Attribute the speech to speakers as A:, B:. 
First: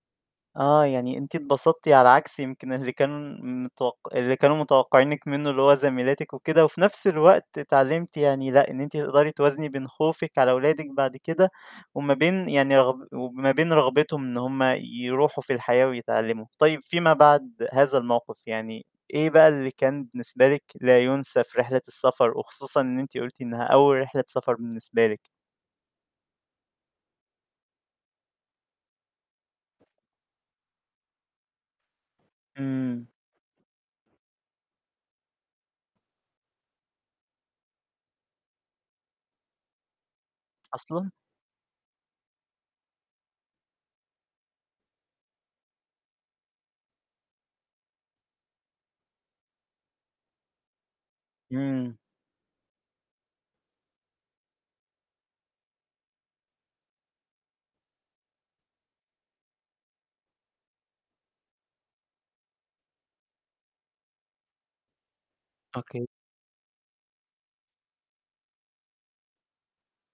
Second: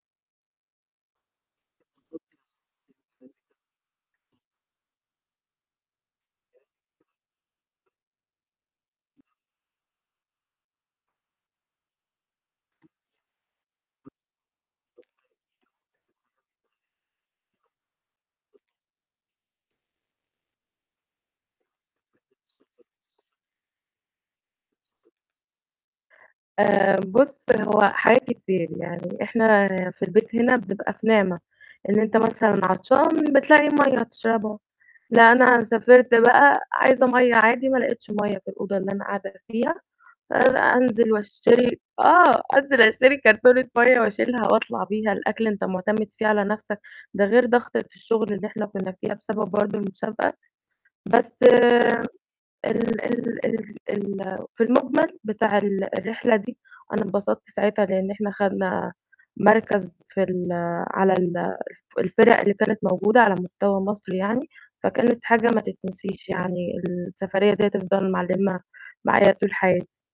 A: آه يعني أنتِ اتبسطتِ على عكس يمكن اللي كانوا متوقع اللي كانوا متوقعينِك منه، اللي هو زميلاتِك وكده. وفي نفس الوقت اتعلمتِ يعني لأ، إن أنتِ تقدري توازني بين خوفِك على ولادِك بعد كده وما بين يعني رغب وما بين رغبتهم إن هم يروحوا في الحياة ويتعلموا. طيب فيما بعد هذا الموقف يعني، إيه بقى اللي كان بالنسبة لِك لا يُنسي في رحلة السفر؟ وخصوصًا إن أنتِ قُلتِ إنها أول رحلة سفر بالنسبة لِك.
B: آآ، بُص هو حاجات كتير يعني إحنا في البيت هنا بنبقى في نعمة، إن أنت مثلًا
A: إمم.
B: عطشان بتلاقي مَيّة تشربها لأ، أنا سافرت بقى عايزة مَيّة عادي ما لقيتش مَيّة في الأوضة اللي أنا قاعدة فيها، آآ،
A: أصلًا؟
B: أنزل واشتري آه أنزل اشتري كرتونة مَيّة وأشيلها وأطلع بيها، الأكل أنت معتمد فيه على نفسك ده غير ضغطة الشغل اللي إحنا كنا فيها بسبب برضه المسابقة. بس
A: إمم.
B: ال ال ال ال في المجمل بتاع ال الرحلة دي، أنا انبسطت ساعتها لأن إحنا خدنا مركز في ال على ال الفِرَق اللي كانت موجودة على مستوى مصر يعني. فكانت حاجة ما
A: أوكي.
B: تتنسيش يعني السفرية دي هتفضل معلمة معايا طول حياتي.